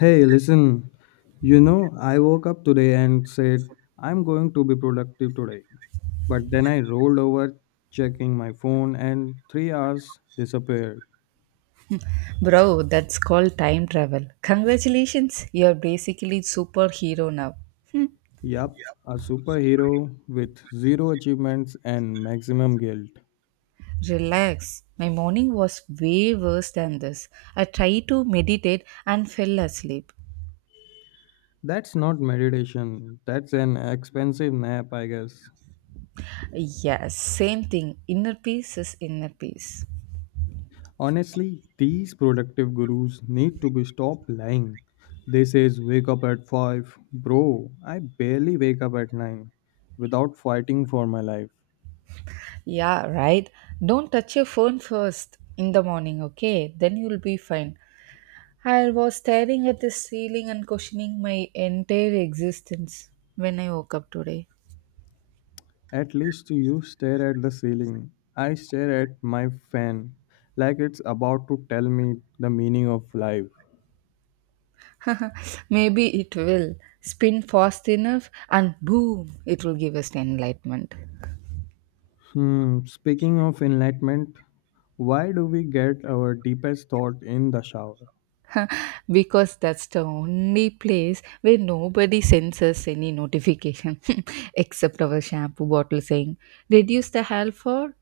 Hey, listen, I woke up today and said, I'm going to be productive today. But then I rolled over, checking my phone, and 3 hours disappeared. Bro, that's called time travel. Congratulations, you're basically superhero now. Yup, a superhero with zero achievements and maximum guilt. Relax. My morning was way worse than this. I tried to meditate and fell asleep. That's not meditation, that's an expensive nap, I guess. Yes, same thing. Inner peace is inner peace. Honestly, these productive gurus need to be stopped lying. They says wake up at 5. Bro, I barely wake up at 9 without fighting for my life. Yeah, right. Don't touch your phone first in the morning, okay? Then you'll be fine. I was staring at the ceiling and questioning my entire existence when I woke up today. At least you stare at the ceiling. I stare at my fan like it's about to tell me the meaning of life. Maybe it will spin fast enough and boom, it will give us enlightenment. Speaking of enlightenment, why do we get our deepest thought in the shower? Because that's the only place where nobody sends us any notification, except our shampoo bottle saying, reduce the hair for?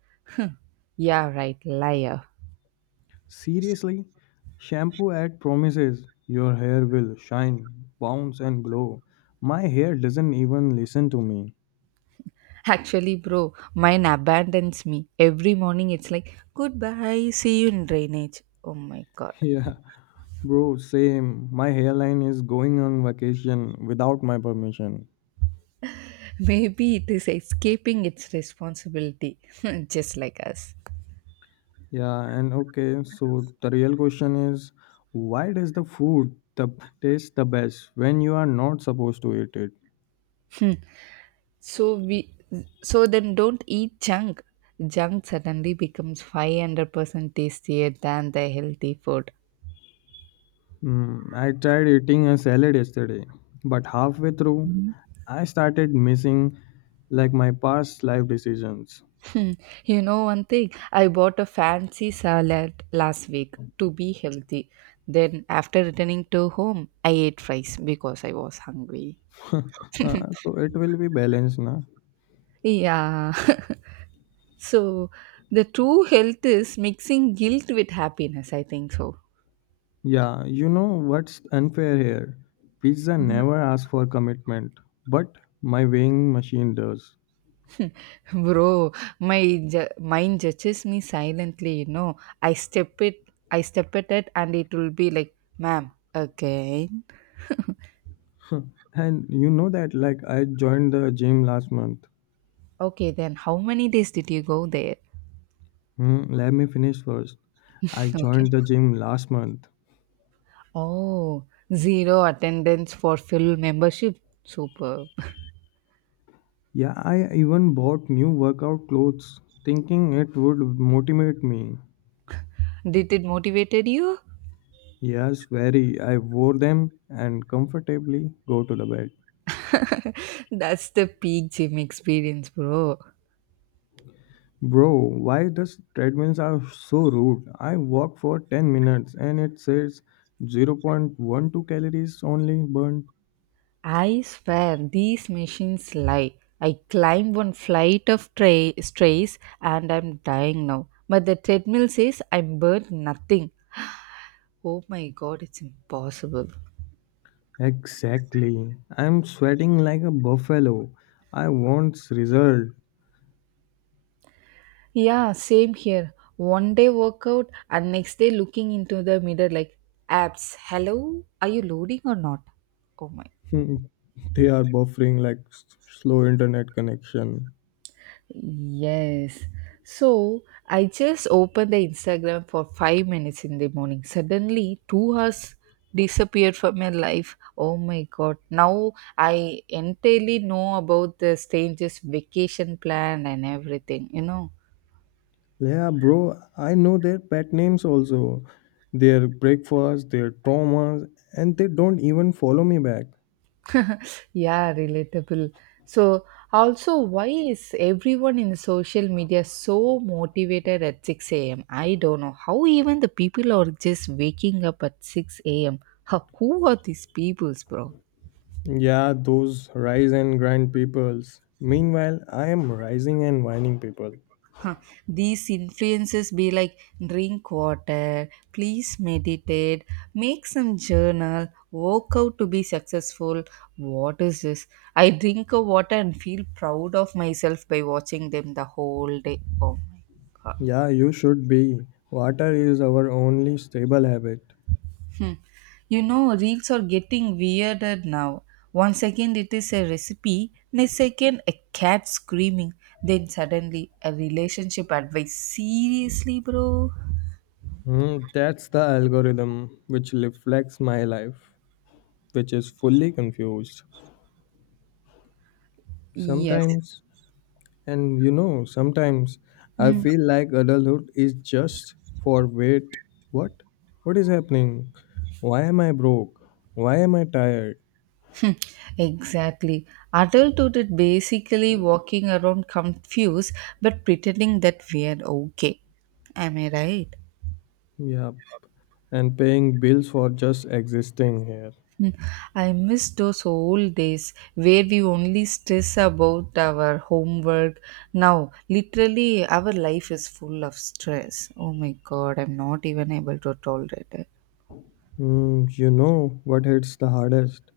Yeah, right, liar. Seriously, shampoo ad promises your hair will shine, bounce, and glow. My hair doesn't even listen to me. Actually, bro, mine abandons me. Every morning it's like, goodbye, see you in drainage. Oh my god. Yeah, bro, same. My hairline is going on vacation without my permission. Maybe it is escaping its responsibility, just like us. Yeah, and okay, so the real question is why does the food taste the best when you are not supposed to eat it? So we so then don't eat junk. Junk suddenly becomes 500% tastier than the healthy food. I tried eating a salad yesterday, but halfway through, I started missing like my past life decisions. Hmm, one thing, I bought a fancy salad last week to be healthy. Then after returning to home, I ate fries because I was hungry. So it will be balanced, na? Yeah. So the true health is mixing guilt with happiness, I think so. Yeah, you know what's unfair here? Pizza never asks for commitment, but my weighing machine does. Bro, my mind judges me silently, I step it, I step at it, and it will be like, ma'am, again. And you know that, like, I joined the gym last month. Okay, then how many days did you go there? Let me finish first. I Okay. joined the gym last month. Oh, zero attendance for full membership. Super. Yeah, I even bought new workout clothes thinking it would motivate me. Did it motivated you? Yes, very. I wore them and comfortably go to the bed. That's the peak gym experience, bro. Bro, why these treadmills are so rude? I walk for 10 minutes and it says 0.12 calories only burned. I swear these machines lie. I climbed one flight of strays and I'm dying now. But the treadmill says I burned nothing. Oh my god, it's impossible. Exactly. I'm sweating like a buffalo. I want result. Yeah, same here. One day workout and next day looking into the mirror like, apps, hello, are you loading or not? Oh my They are buffering like slow internet connection. yes. So I just opened the Instagram for 5 minutes in the morning. Suddenly, 2 hours disappeared from my life. Oh my god. Now I entirely know about the strangest vacation plan and everything, Yeah, bro, I know their pet names also, their breakfast, their traumas, and they don't even follow me back. Yeah, relatable. So, also, why is everyone in social media so motivated at 6 a.m.? I don't know. How even the people are just waking up at 6 a.m.? Huh, who are these peoples, bro? Yeah, those rise and grind peoples. Meanwhile, I am rising and whining people. Huh, these influences be like drink water, please meditate, make some journal, work out to be successful. What is this? I drink a water and feel proud of myself by watching them the whole day. Oh my god. Yeah, you should be. Water is our only stable habit. Hmm. You know, reels are getting weirder now. One second it is a recipe, next second a cat screaming, then suddenly a relationship advice. Seriously, bro? That's the algorithm which reflects my life, which is fully confused. Yes. Sometimes And sometimes I Hmm. feel like adulthood is just for wait, what? What is happening? Why am I broke? Why am I tired? Hmm, exactly. Adulthood is basically walking around confused but pretending that we are okay. Am I right? Yeah, and paying bills for just existing here. Hmm, I miss those old days where we only stress about our homework. Now, literally, our life is full of stress. Oh my god, I'm not even able to tolerate it. You know what hits the hardest?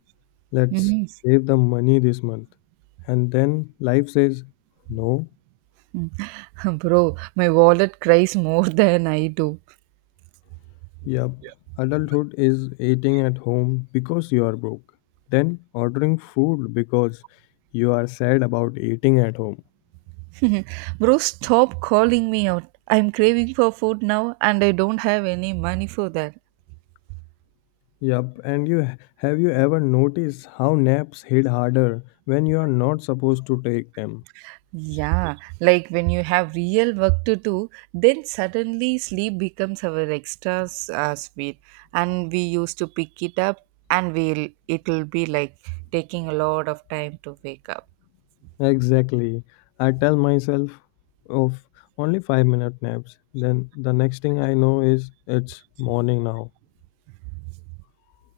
Let's Mhm. save the money this month. And then life says, no. Bro, my wallet cries more than I do. Yep, adulthood is eating at home because you are broke, then ordering food because you are sad about eating at home. Bro, stop calling me out. I'm craving for food now and I don't have any money for that. Yep, and you ever noticed how naps hit harder when you are not supposed to take them? Yeah, like when you have real work to do, then suddenly sleep becomes our extra sweet and we used to pick it up and we'll it'll be like taking a lot of time to wake up. Exactly. I tell myself of only 5-minute naps. Then the next thing I know is it's morning now.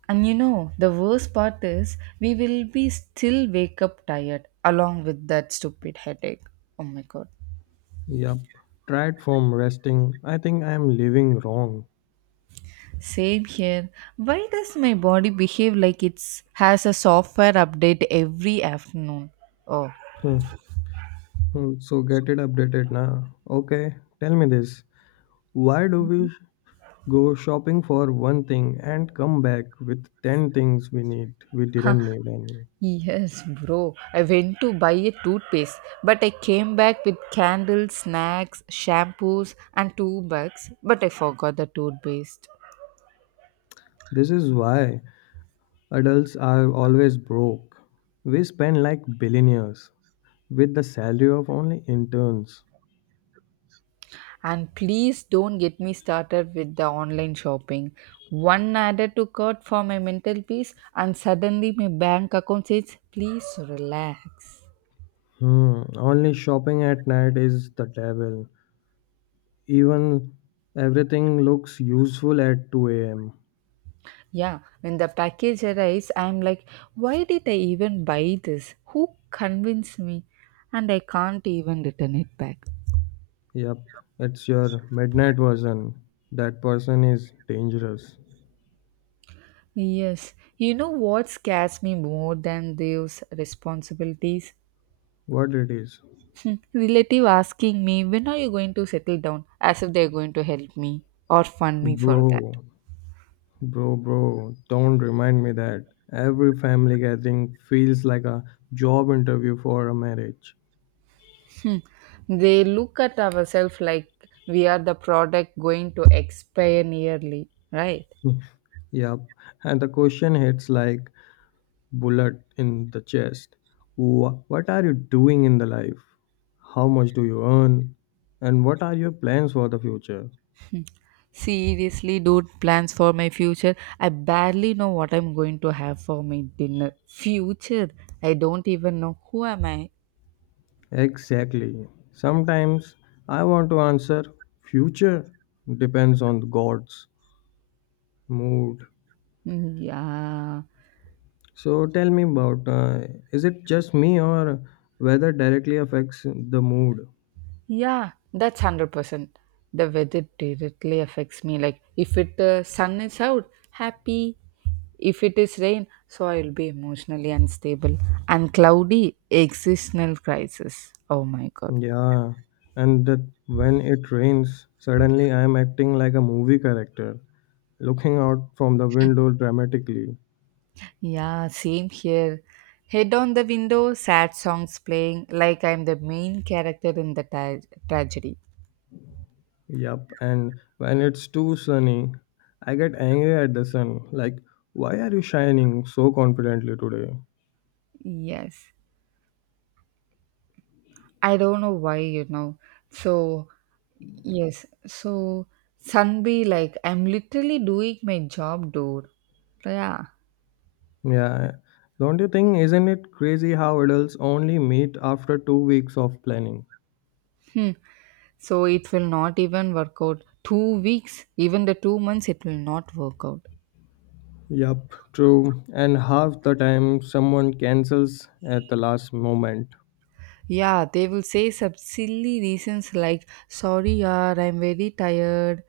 And you know, the worst part is we will be still wake up tired along with that stupid headache. Oh my god. Yep. Tried from resting. I think I am living wrong. Same here. Why does my body behave like it's has a software update every afternoon? Oh, So get it updated now. Okay, tell me this. Why do we go shopping for one thing and come back with 10 things we huh. didn't need any? Yes, bro. I went to buy a toothpaste, but I came back with candles, snacks, shampoos, and two bags. But I forgot the toothpaste. This is why adults are always broke. We spend like billionaires with the salary of only interns. And please don't get me started with the online shopping. One added to cart for my mental peace, and suddenly my bank account says, please relax. Only shopping at night is the devil. Even everything looks useful at 2 a.m. Yeah, when the package arrives, I'm like, why did I even buy this? Who convinced me? And I can't even return it back. Yep, it's your midnight version. That person is dangerous. Yes, you know what scares me more than those responsibilities? What it is? Hmm, relative asking me, when are you going to settle down? As if they're going to help me or fund me for that. Bro, bro, bro, don't remind me that. Every family gathering feels like a job interview for a marriage. Hmm. They look at ourselves like we are the product going to expire nearly, right? Yep, and the question hits like bullet in the chest. What are you doing in the life? How much do you earn? And what are your plans for the future? Hmm. Seriously, dude, plans for my future. I barely know what I'm going to have for my dinner. Future? I don't even know who am I. Exactly. Sometimes I want to answer future depends on God's mood. Mm, yeah, So tell me about is it just me or weather directly affects the mood? yeah, that's 100%. The weather directly affects me. Like if it sun is out, happy. If it is rain, so I will be emotionally unstable and cloudy. Existential crisis. Oh my god. Yeah, and that when it rains, suddenly I am acting like a movie character, looking out from the window dramatically. Yeah, same here. Head on the window, sad songs playing like I'm the main character in the tragedy. Yup, and when it's too sunny, I get angry at the sun, like, why are you shining so confidently today? Yes. I don't know why, So, yes. So, Sunbe, like, I'm literally doing my job, dude. Yeah. Yeah. Yeah. Don't you think, isn't it crazy how adults only meet after 2 weeks of planning? Hmm. So, it will not even work out. 2 weeks, even the 2 months, it will not work out. Yup, true. And half the time, someone cancels at the last moment. Yeah, they will say some silly reasons like, sorry, yaar, I'm very tired,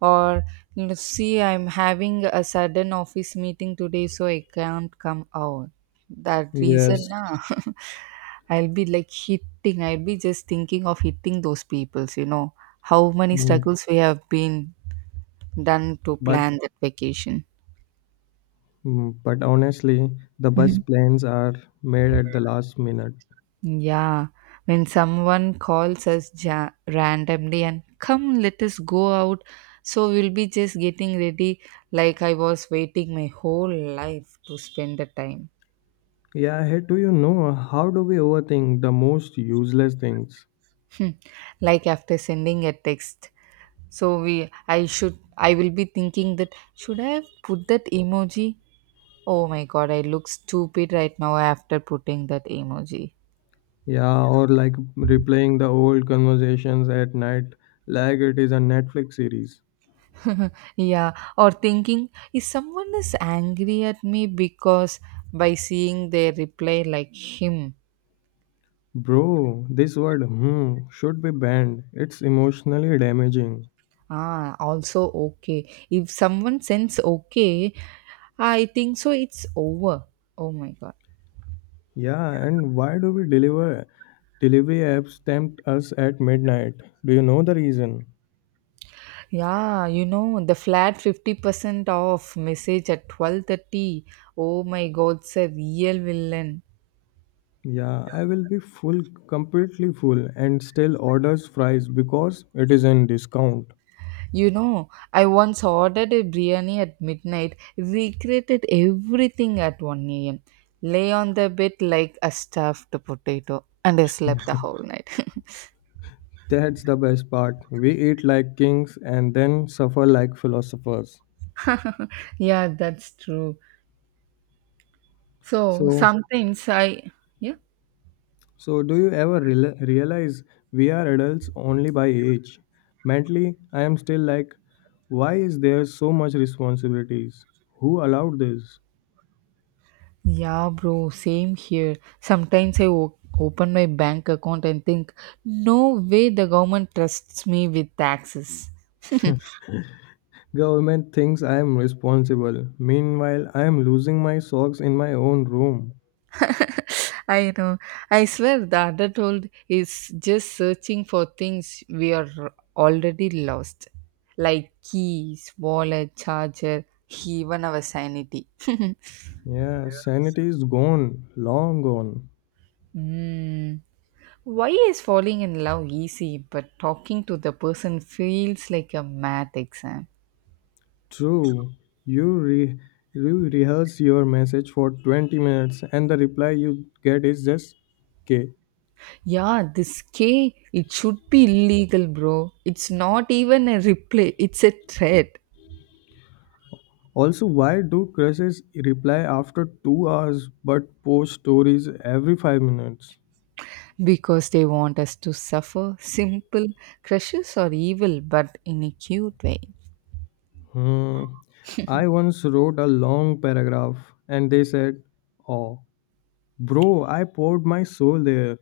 or you know, see, I'm having a sudden office meeting today, so I can't come out. That reason, Yes. na, I'll be like I'll be just thinking of hitting those peoples, how many mm, struggles we have been done to But plan that vacation. but honestly, the best plans are made at the last minute. Yeah, when someone calls us randomly and come, let us go out. So we'll be just getting ready like I was waiting my whole life to spend the time. Yeah, hey, do you know how do we overthink the most useless things? Hmm, like after sending a text. So we I should I will be thinking that should I have put that emoji? Oh my god, I look stupid right now after putting that emoji. Yeah, or like replaying the old conversations at night like it is a Netflix series. Yeah, or thinking, if someone is angry at me because by seeing their reply like him, Bro, this word hmm should be banned. It's emotionally damaging. ah, also okay. If someone sends okay, I think so it's over. Oh my god. Yeah, and why do we delivery apps tempt us at midnight? Do you know the reason? Yeah, you know the flat 50% off message at 12:30. Oh my god, it's a real villain. Yeah, I will be full, completely full, and still orders fries because it is in discount. You know, I once ordered a biryani at midnight, regretted everything at 1 a.m., lay on the bed like a stuffed potato, and I slept the whole night. That's the best part. We eat like kings and then suffer like philosophers. Yeah, that's true. So So sometimes I, yeah. So, do you ever realize we are adults only by age? Mentally, I am still like, why is there so much responsibilities? Who allowed this? Yeah, bro, same here. Sometimes I open my bank account and think, no way the government trusts me with taxes. Government thinks I am responsible. Meanwhile, I am losing my socks in my own room. I know. I swear the adulthood is just searching for things we are already lost, like keys, wallet, charger, even our sanity. Yeah, sanity is gone, long gone. Hmm. Why is falling in love easy, but talking to the person feels like a math exam? True, you re- you rehearse your message for 20 minutes and the reply you get is just K. Yeah, this K, it should be illegal, bro. It's not even a replay, it's a threat. Also, why do crushes reply after 2 hours but post stories every 5 minutes? Because they want us to suffer. Simple crushes are evil, but in a cute way. Hmm. I once wrote a long paragraph and they said, Oh, bro, I poured my soul there.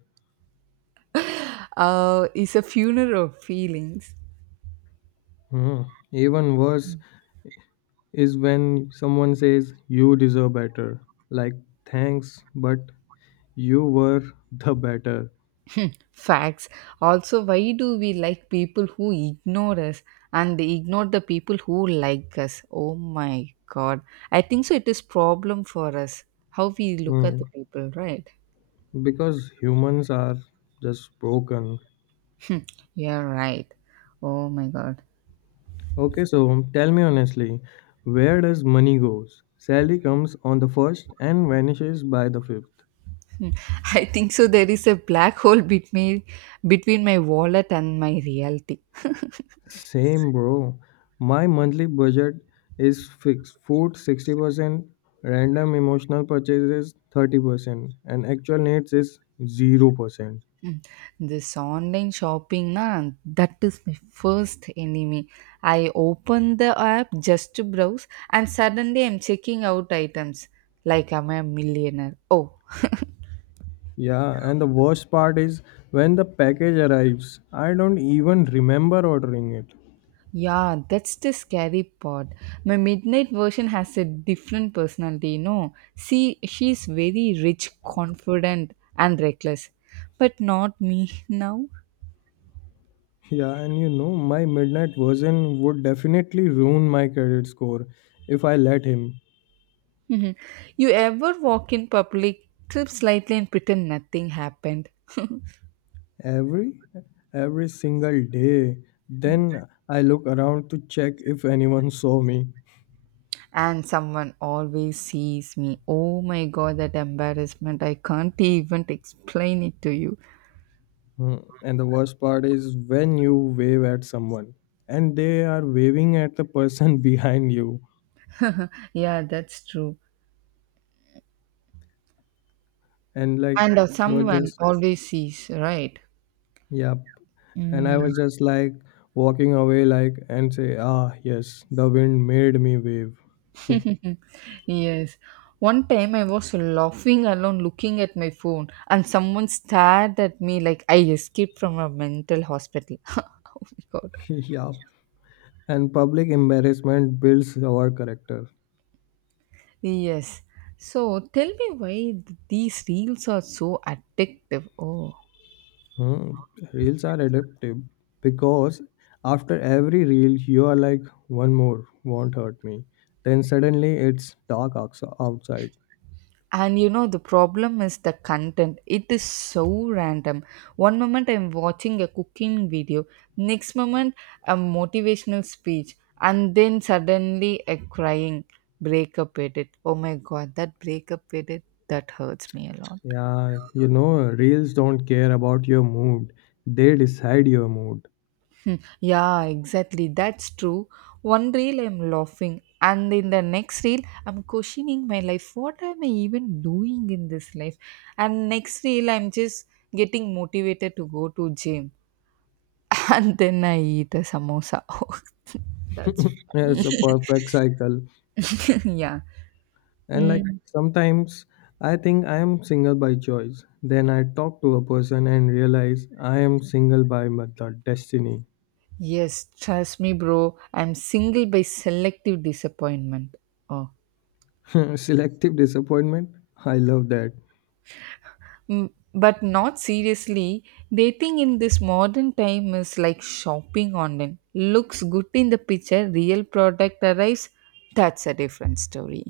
It's a funeral of feelings. Hmm. Even worse is when someone says, You deserve better. Like, thanks, but you were the better. Facts. Also, why do we like people who ignore us and they ignore the people who like us? Oh my god. I think so it is problem for us. How we look at the Hmm. people, right? Because humans are just broken. Yeah, right. Oh my god. Okay, so tell me honestly, where does money goes? Sally comes on the first and vanishes by the fifth. Hmm. I think so there is a black hole between my wallet and my reality. Same bro. My monthly budget is fixed. Food 60%, random emotional purchases 30%, and actual needs is 0%. Mm. This online shopping, na, that is my first enemy. I open the app just to browse, and suddenly I'm checking out items like I'm a millionaire. Oh, Yeah, and the worst part is when the package arrives, I don't even remember ordering it. yeah, that's the scary part. My midnight version has a different personality, See, she's very rich, confident, and reckless, but not me now. Yeah, and my midnight version would definitely ruin my credit score if I let him. Mhm. You ever walk in public, trip slightly, and pretend nothing happened? Every every single day. Then I look around to check if anyone saw me. And someone always sees me. Oh my god, that embarrassment. I can't even explain it to you. And the worst part is when you wave at someone and they are waving at the person behind you. Yeah, that's true. And like And it was someone just, always sees, right? yep. And Mm, I was just like walking away like and say, Ah yes, the wind made me wave. yes. One time I was laughing alone looking at my phone, and someone stared at me like I escaped from a mental hospital. Oh my god. Yeah. And public embarrassment builds our character. Yes. So tell me why these reels are so addictive. Oh. Hmm. Reels are addictive because after every reel, you are like, one more won't hurt me. Then suddenly it's dark outside. And you know the problem is the content, it is so random. One moment I'm watching a cooking video, next moment a motivational speech, and then suddenly a crying breakup edit. Oh my god, that breakup edit, that hurts me a lot. Yeah, reels don't care about your mood, they decide your mood. Hmm, yeah, exactly. That's true. One reel I'm laughing, and in the next reel I'm questioning my life. What am I even doing in this life? And next reel I'm just getting motivated to go to gym, and then I eat a samosa. Oh, that's funny. It's a perfect cycle. Yeah. And like Mm. sometimes I think I am single by choice. Then I talk to a person and realize I am single by my the destiny. Yes, trust me, bro. I'm single by selective disappointment. Oh. Selective disappointment? I love that. Mm, but not seriously, dating in this modern time is like shopping online. Looks good in the picture, real product arrives, that's a different story.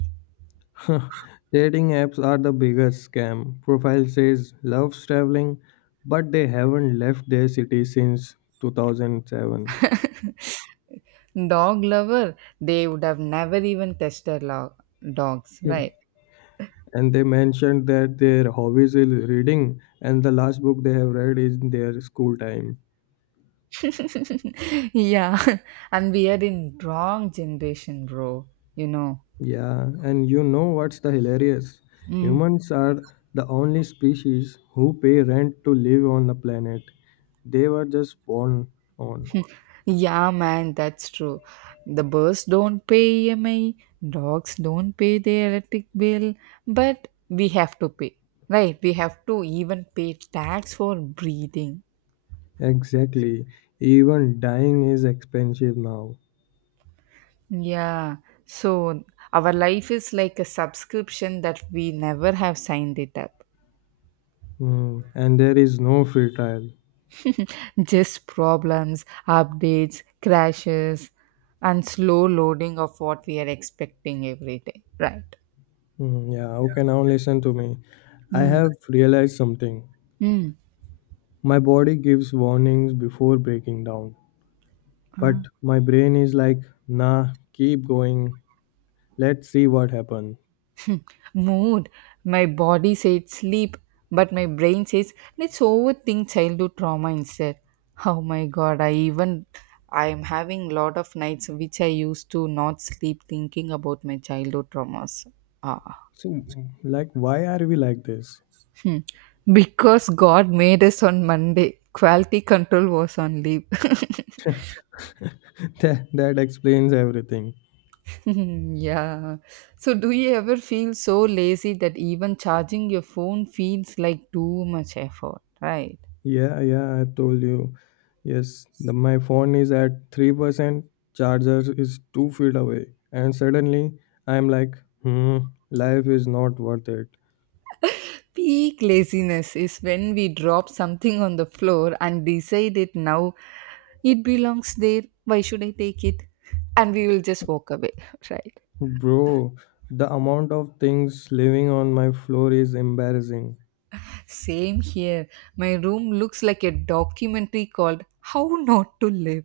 Dating apps are the biggest scam. Profile says loves traveling, but they haven't left their city since 2007. Dog lover, they would have never even touched their dogs, Hmm. right? And they mentioned that their hobbies is reading, and the last book they have read is in their school time. Yeah. And we are in wrong generation, bro, you know Yeah, and you know what's the hilarious? Mm. Humans are the only species who pay rent to live on the planet. They were just born on. Yeah, man, that's true. The birds don't pay EMI, dogs don't pay their electric bill, but we have to pay, right? We have to even pay tax for breathing. Exactly. Even dying is expensive now. Yeah, so our life is like a subscription that we never have signed it up. And there is no free trial. Just problems, updates, crashes, and slow loading of what we are expecting every day, right? Yeah, okay, now listen to me. I have realized something. Mm. My body gives warnings before breaking down, but my brain is like, nah, keep going. Let's see what happens. Hmm. Mood. My body said sleep, but my brain says let's overthink childhood trauma instead. Oh my god, I am having lot of nights which I used to not sleep thinking about my childhood traumas. Ah. So, like, why are we like this? Hmm. Because God made us on Monday. Quality control was on leave. That explains everything. Yeah. So, do you ever feel so lazy that even charging your phone feels like too much effort, right? Yeah, yeah, I told you. Yes, my phone is at 3%, charger is 2 feet away, and suddenly I'm like, hmm, life is not worth it. Peak laziness is when we drop something on the floor and decide it now, it belongs there. Why should I take it? And we will just walk away, right? Bro, the amount of things living on my floor is embarrassing. Same here. My room looks like a documentary called how not to live.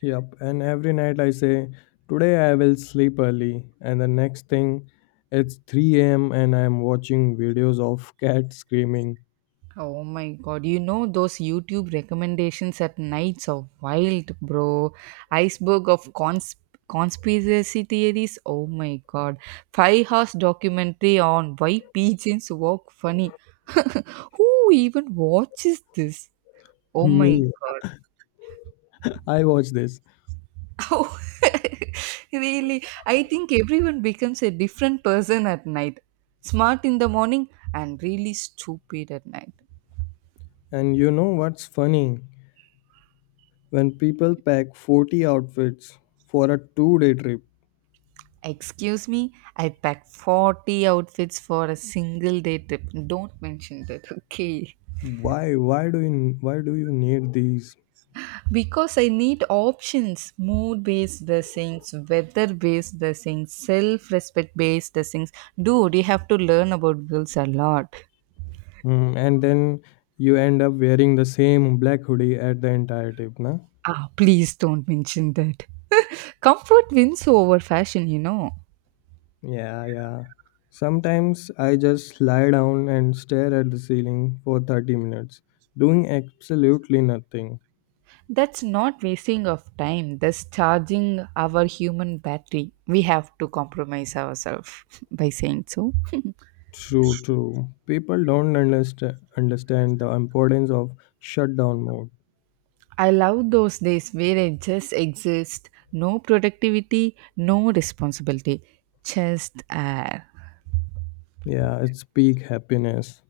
Yep, and every night I say, today I will sleep early, and the next thing, it's 3 a.m. and I'm watching videos of cat screaming. Oh my god, you know those YouTube recommendations at nights are wild, bro. Iceberg of conspiracy theories. Oh my god. 5 hours documentary on why pigeons walk funny. Who even watches this? Oh my Me, god. I watch this. Oh, really? I think everyone becomes a different person at night. Smart in the morning and really stupid at night. And you know what's funny? When people pack 40 outfits for a 2 day trip, Excuse me, I packed 40 outfits for a single day trip. Don't mention that, okay? why do you need these? Because I need options, mood based dressings, weather based dressings, self respect based dressings. Dude, you have to learn about girls a lot. And then you end up wearing the same black hoodie at the entire trip, na? Ah, please don't mention that. Comfort wins over fashion, Yeah, yeah. Sometimes I just lie down and stare at the ceiling for 30 minutes, doing absolutely nothing. That's not wasting of time. That's charging our human battery. We have to compromise ourselves by saying so. True, true. People don't understand the importance of shutdown mode. I love those days where I just exist, no productivity, no responsibility, just air. Yeah, it's peak happiness.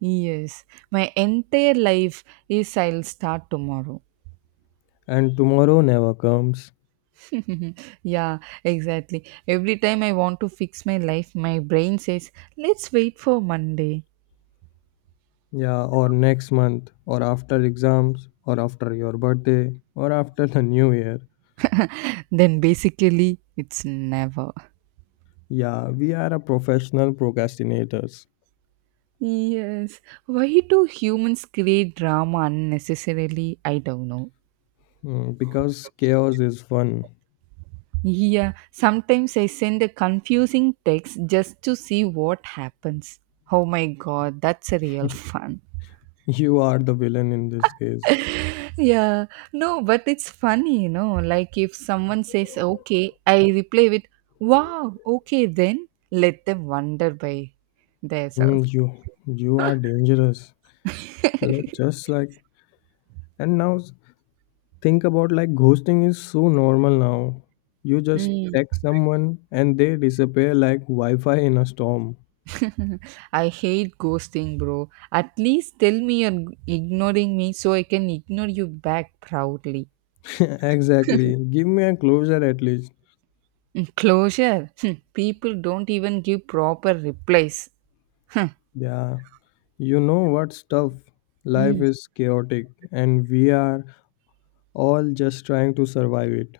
Yes, my entire life is I'll start tomorrow. And tomorrow never comes. Yeah, exactly. Every time I want to fix my life, my brain says, let's wait for Monday. Yeah, or next month, or after exams, or after your birthday, or after the new year. Then basically, it's never. Yeah, we are a professional procrastinators. Yes. Why do humans create drama unnecessarily? I don't know. Because chaos is fun. Yeah, sometimes I send a confusing text just to see what happens. Oh my god, that's a real fun. You are the villain in this case. Yeah, no, but it's funny, Like if someone says okay, I reply with wow, okay, then let them wonder by themselves. You are dangerous. Like, just like and now think about like ghosting is so normal now. You just Mm. text someone and they disappear like Wi-Fi in a storm. I hate ghosting, bro. At least tell me you're ignoring me so I can ignore you back proudly. Exactly. Give me a closure at least. Mm, closure. Hmm, people don't even give proper replies. Huh. Yeah. You know what's tough? Life Mm. is chaotic and we are all just trying to survive it.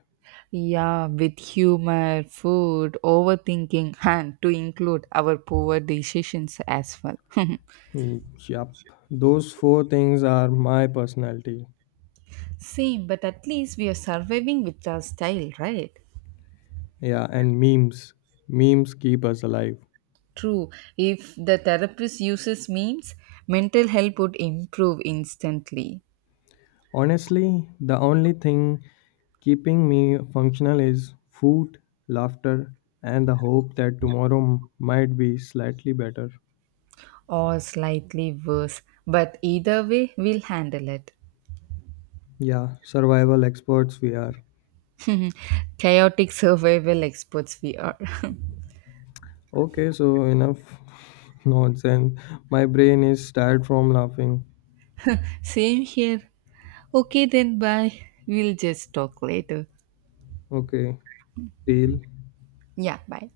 Yeah, with humor, food, overthinking, and to include our poor decisions as well. Hmm, yup. Those four things are my personality. Same, but at least we are surviving with our style, right? Yeah, and memes. Memes keep us alive. True. If the therapist uses memes, mental health would improve instantly Honestly, the only thing keeping me functional is food, laughter, and the hope that tomorrow might be slightly better. or slightly worse. But either way, we'll handle it. Yeah, survival experts we are. Chaotic survival experts we are. Okay, so enough nonsense. My brain is tired from laughing. Same here. Okay, then bye. We'll just talk later. Okay, deal. Yeah, bye.